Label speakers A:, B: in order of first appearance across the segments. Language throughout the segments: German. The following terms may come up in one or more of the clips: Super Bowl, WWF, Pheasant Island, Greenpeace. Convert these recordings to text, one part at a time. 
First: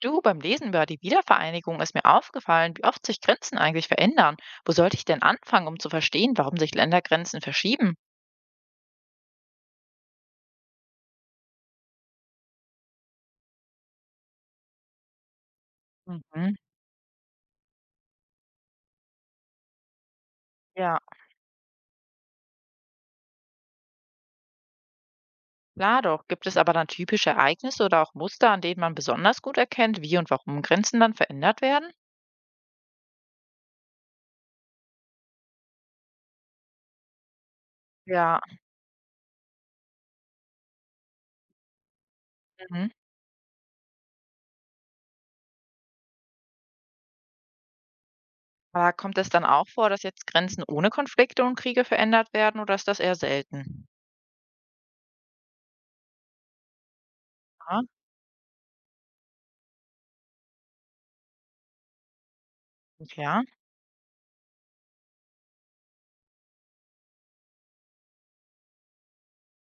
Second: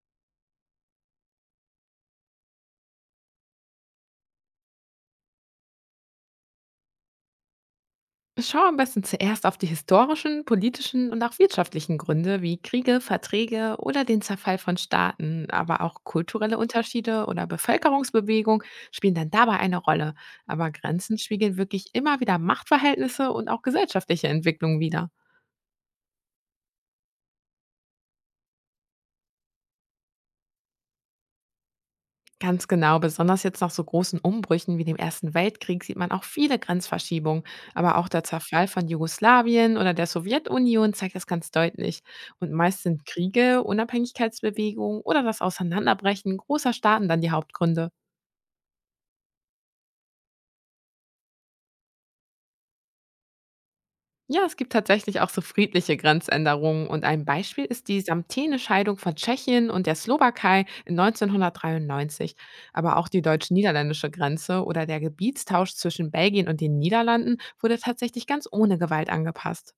A: Du, beim Lesen über die Wiedervereinigung ist mir aufgefallen, wie oft sich Grenzen eigentlich verändern. Wo sollte ich denn anfangen, um zu verstehen, warum sich Ländergrenzen verschieben?
B: Schau am besten zuerst auf die historischen, politischen und auch wirtschaftlichen Gründe wie Kriege, Verträge oder den Zerfall von Staaten, aber auch kulturelle
A: Mhm.
B: Unterschiede oder Bevölkerungsbewegung spielen dann dabei eine Rolle. Aber
A: Ja,
B: Grenzen spiegeln wirklich immer wieder Machtverhältnisse und auch gesellschaftliche Entwicklungen wider.
A: klar doch. Gibt es aber dann typische Ereignisse oder auch Muster, an denen man besonders gut erkennt, wie und warum Grenzen dann verändert werden?
B: Ganz genau, besonders jetzt nach so großen Umbrüchen wie dem Ersten Weltkrieg sieht man auch viele Grenzverschiebungen, aber auch der
A: Ja.
B: Zerfall von Jugoslawien oder der Sowjetunion zeigt das ganz deutlich. Und meist
A: Mhm.
B: sind Kriege, Unabhängigkeitsbewegungen oder das Auseinanderbrechen großer Staaten dann die Hauptgründe.
A: Aber kommt es dann auch vor, dass jetzt Grenzen ohne Konflikte und Kriege verändert werden oder ist das eher selten?
B: Ja, es gibt tatsächlich auch so friedliche Grenzänderungen und ein Beispiel
A: Ja,
B: ist die Samtene-Scheidung von Tschechien und der Slowakei in 1993, aber auch die
A: ja.
B: deutsch-niederländische Grenze oder der Gebietstausch zwischen Belgien und den Niederlanden wurde tatsächlich ganz ohne Gewalt angepasst.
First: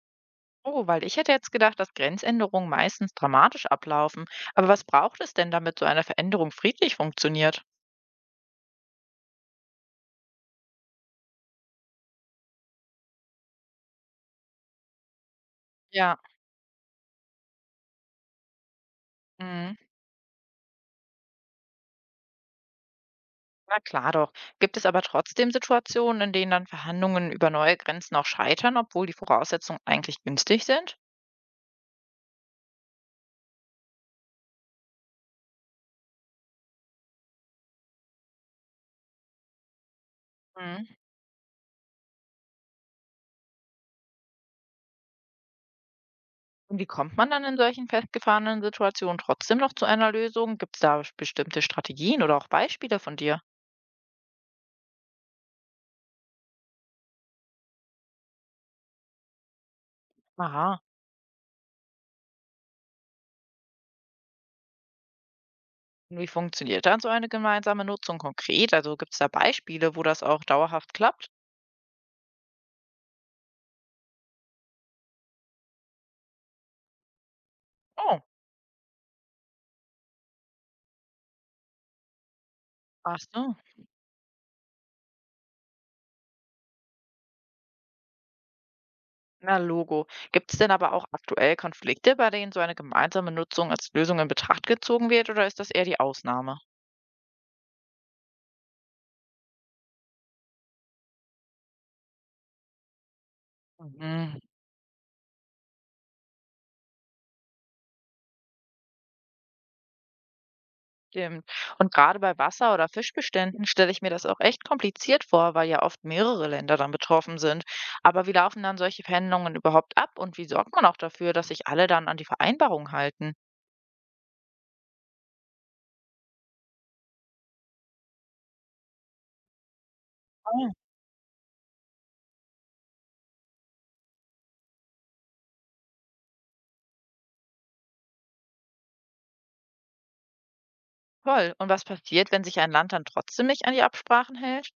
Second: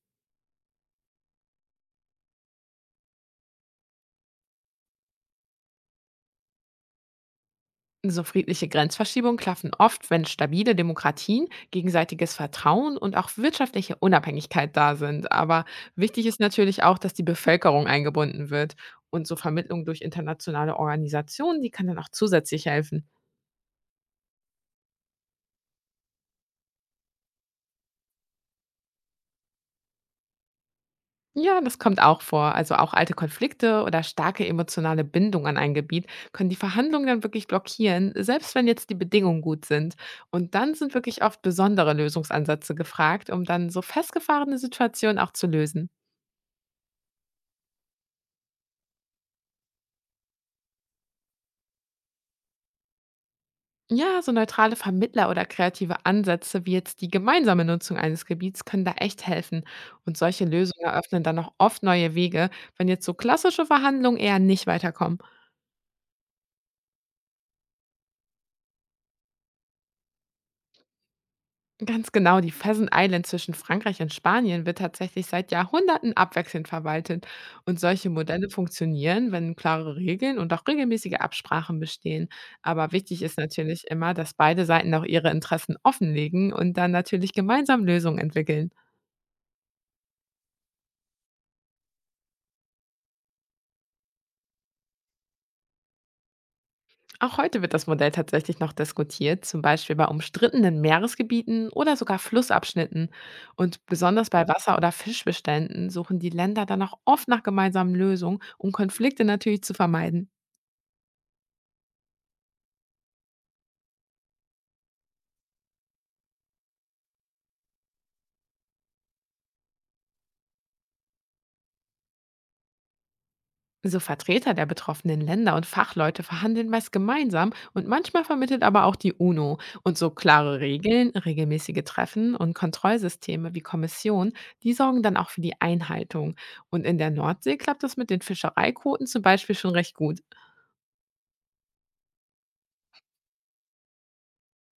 A: Oh, weil ich hätte jetzt gedacht, dass Grenzänderungen meistens dramatisch ablaufen. Aber was braucht es denn, damit so eine Veränderung friedlich funktioniert?
B: So friedliche Grenzverschiebungen klaffen oft, wenn stabile Demokratien, gegenseitiges Vertrauen und auch wirtschaftliche Unabhängigkeit da sind. Aber
A: Ja,
B: wichtig ist natürlich auch, dass die Bevölkerung eingebunden wird. Und so
A: mhm.
B: Vermittlung durch internationale Organisationen, die kann dann auch zusätzlich helfen.
A: Na klar doch. Gibt es aber trotzdem Situationen, in denen dann Verhandlungen über neue Grenzen auch scheitern, obwohl die Voraussetzungen eigentlich günstig sind?
B: Ja, das kommt auch vor. Also auch alte Konflikte oder starke emotionale Bindung an ein Gebiet können die Verhandlungen dann wirklich blockieren, selbst wenn jetzt die Bedingungen gut sind. Und dann
A: Mhm.
B: sind wirklich oft besondere Lösungsansätze gefragt, um dann so festgefahrene Situationen auch zu lösen.
A: Und wie kommt man dann in solchen festgefahrenen Situationen trotzdem noch zu einer Lösung? Gibt es da bestimmte Strategien oder auch Beispiele von dir?
B: Ja, so neutrale Vermittler oder kreative Ansätze wie jetzt die gemeinsame Nutzung eines Gebiets können da echt helfen. Und solche
A: Aha.
B: Lösungen eröffnen dann auch oft neue Wege, wenn jetzt so klassische Verhandlungen eher nicht weiterkommen.
A: Und wie funktioniert dann so eine gemeinsame Nutzung konkret? Also gibt es da Beispiele, wo das auch dauerhaft klappt?
B: Ganz genau, die Pheasant Island zwischen Frankreich und Spanien wird tatsächlich seit Jahrhunderten abwechselnd verwaltet. Und solche
A: Oh.
B: Modelle funktionieren, wenn klare Regeln und auch regelmäßige Absprachen bestehen. Aber
A: Ach
B: wichtig ist
A: so,
B: natürlich immer, dass beide Seiten auch ihre Interessen offenlegen und dann natürlich gemeinsam Lösungen entwickeln.
A: na Logo. Gibt es denn aber auch aktuell Konflikte, bei denen so eine gemeinsame Nutzung als Lösung in Betracht gezogen wird, oder ist das eher die Ausnahme?
B: Auch heute wird das Modell tatsächlich noch diskutiert, zum Beispiel bei umstrittenen Meeresgebieten oder sogar Flussabschnitten. Und besonders
A: Mhm,
B: bei Wasser- oder Fischbeständen suchen die Länder dann auch oft nach gemeinsamen Lösungen, um Konflikte natürlich zu vermeiden.
A: stimmt. Und gerade bei Wasser- oder Fischbeständen stelle ich mir das auch echt kompliziert vor, weil ja oft mehrere Länder dann betroffen sind. Aber wie laufen dann solche Verhandlungen überhaupt ab und wie sorgt man auch dafür, dass sich alle dann an die Vereinbarung halten?
B: So Vertreter der betroffenen Länder und Fachleute verhandeln meist gemeinsam und manchmal vermittelt aber auch die UNO. Und so klare
A: Oh,
B: Regeln, regelmäßige Treffen und Kontrollsysteme wie Kommission, die sorgen dann auch für die Einhaltung. Und in der Nordsee klappt das mit den Fischereiquoten zum Beispiel schon recht gut.
A: toll. Und was passiert, wenn sich ein Land dann trotzdem nicht an die Absprachen hält?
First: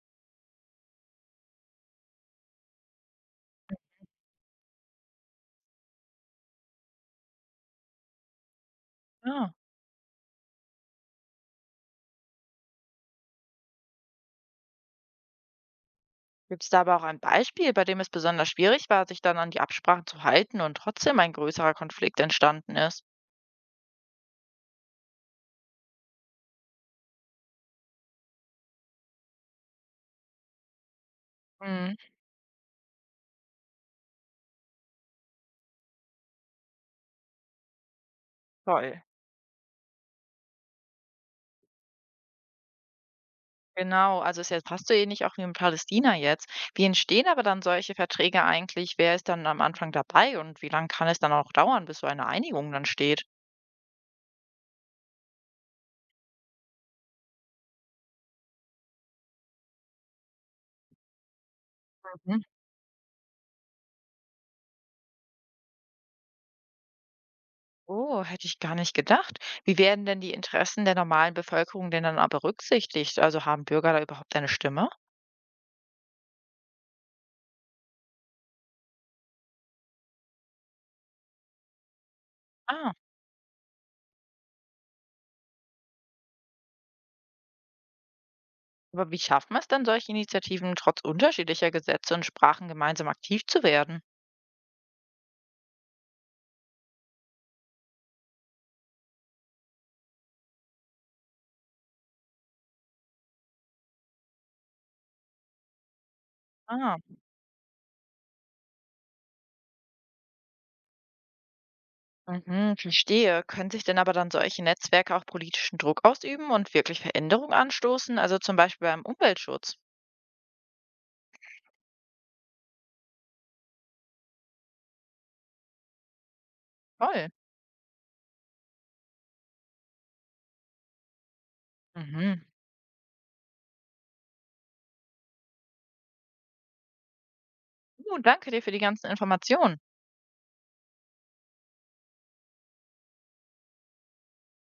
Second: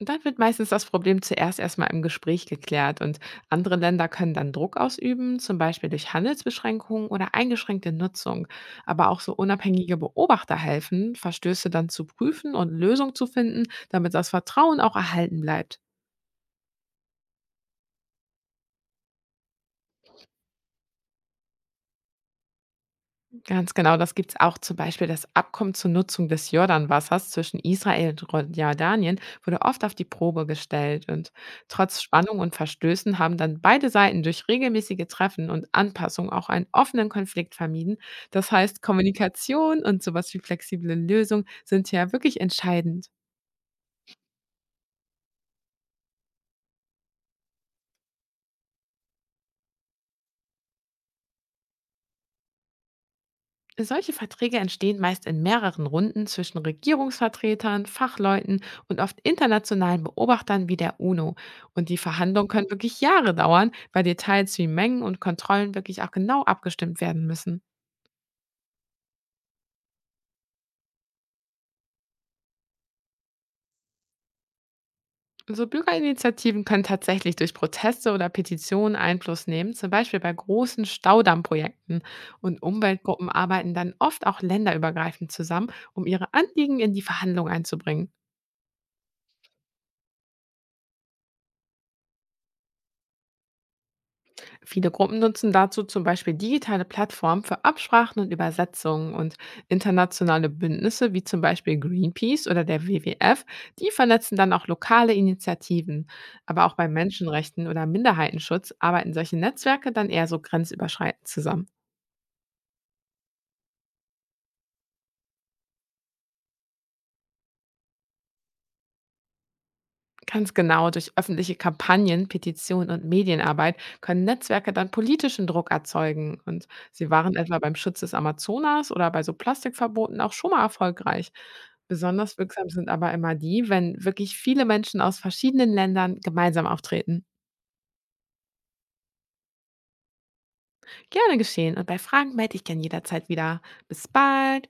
B: Dann wird meistens das Problem zuerst erstmal im Gespräch geklärt und andere Länder können dann Druck ausüben, zum Beispiel durch Handelsbeschränkungen oder eingeschränkte Nutzung. Aber auch so
A: Ja.
B: unabhängige Beobachter helfen, Verstöße dann zu prüfen und Lösungen zu finden, damit das Vertrauen auch erhalten bleibt.
A: Gibt es da aber auch ein Beispiel, bei dem es besonders schwierig war, sich dann an die Absprachen zu halten und trotzdem ein größerer Konflikt entstanden ist?
B: Ganz genau, das gibt es auch, zum Beispiel das Abkommen zur Nutzung des Jordanwassers zwischen Israel und Jordanien wurde oft auf die Probe gestellt und
A: Mhm,
B: trotz Spannung und Verstößen haben dann beide Seiten durch regelmäßige Treffen und Anpassung auch einen offenen Konflikt vermieden. Das heißt,
A: toll.
B: Kommunikation und sowas wie flexible Lösung sind ja wirklich entscheidend.
A: Genau, also ist jetzt fast so ähnlich auch wie in Palästina jetzt. Wie entstehen aber dann solche Verträge eigentlich? Wer ist dann am Anfang dabei und wie lange kann es dann auch dauern, bis so eine Einigung dann steht?
B: Solche Verträge entstehen meist in mehreren Runden zwischen Regierungsvertretern, Fachleuten und oft internationalen Beobachtern wie der UNO. Und die
A: Mhm.
B: Verhandlungen können wirklich Jahre dauern, weil Details wie Mengen und Kontrollen wirklich auch genau abgestimmt werden müssen.
A: Oh, hätte ich gar nicht gedacht. Wie werden denn die Interessen der normalen Bevölkerung denn dann aber berücksichtigt? Also haben Bürger da überhaupt eine Stimme?
B: So Bürgerinitiativen können tatsächlich durch Proteste oder Petitionen Einfluss nehmen, zum Beispiel bei großen Staudammprojekten. Und
A: Ah.
B: Umweltgruppen arbeiten dann oft auch länderübergreifend zusammen, um ihre Anliegen in die Verhandlungen einzubringen.
A: Aber wie schaffen es denn, solche Initiativen trotz unterschiedlicher Gesetze und Sprachen gemeinsam aktiv zu werden?
B: Viele Gruppen nutzen dazu zum Beispiel digitale Plattformen für Absprachen und Übersetzungen und internationale Bündnisse wie zum Beispiel Greenpeace oder der WWF, die vernetzen dann auch lokale Initiativen. Aber auch bei
A: Ah,
B: Menschenrechten oder Minderheitenschutz arbeiten solche Netzwerke dann eher so grenzüberschreitend zusammen.
A: mhm, verstehe. Können sich denn aber dann solche Netzwerke auch politischen Druck ausüben und wirklich Veränderungen anstoßen, also zum Beispiel beim Umweltschutz?
B: Ganz genau, durch öffentliche Kampagnen, Petitionen und Medienarbeit können Netzwerke dann politischen Druck erzeugen. Und sie
A: Toll.
B: waren etwa beim Schutz des Amazonas oder bei so Plastikverboten auch schon mal erfolgreich. Besonders
A: Mhm.
B: wirksam sind aber immer die, wenn wirklich viele Menschen aus verschiedenen Ländern gemeinsam auftreten.
A: Du, danke dir für die ganzen Informationen.
B: Gerne geschehen und bei Fragen melde ich gern jederzeit wieder. Bis bald!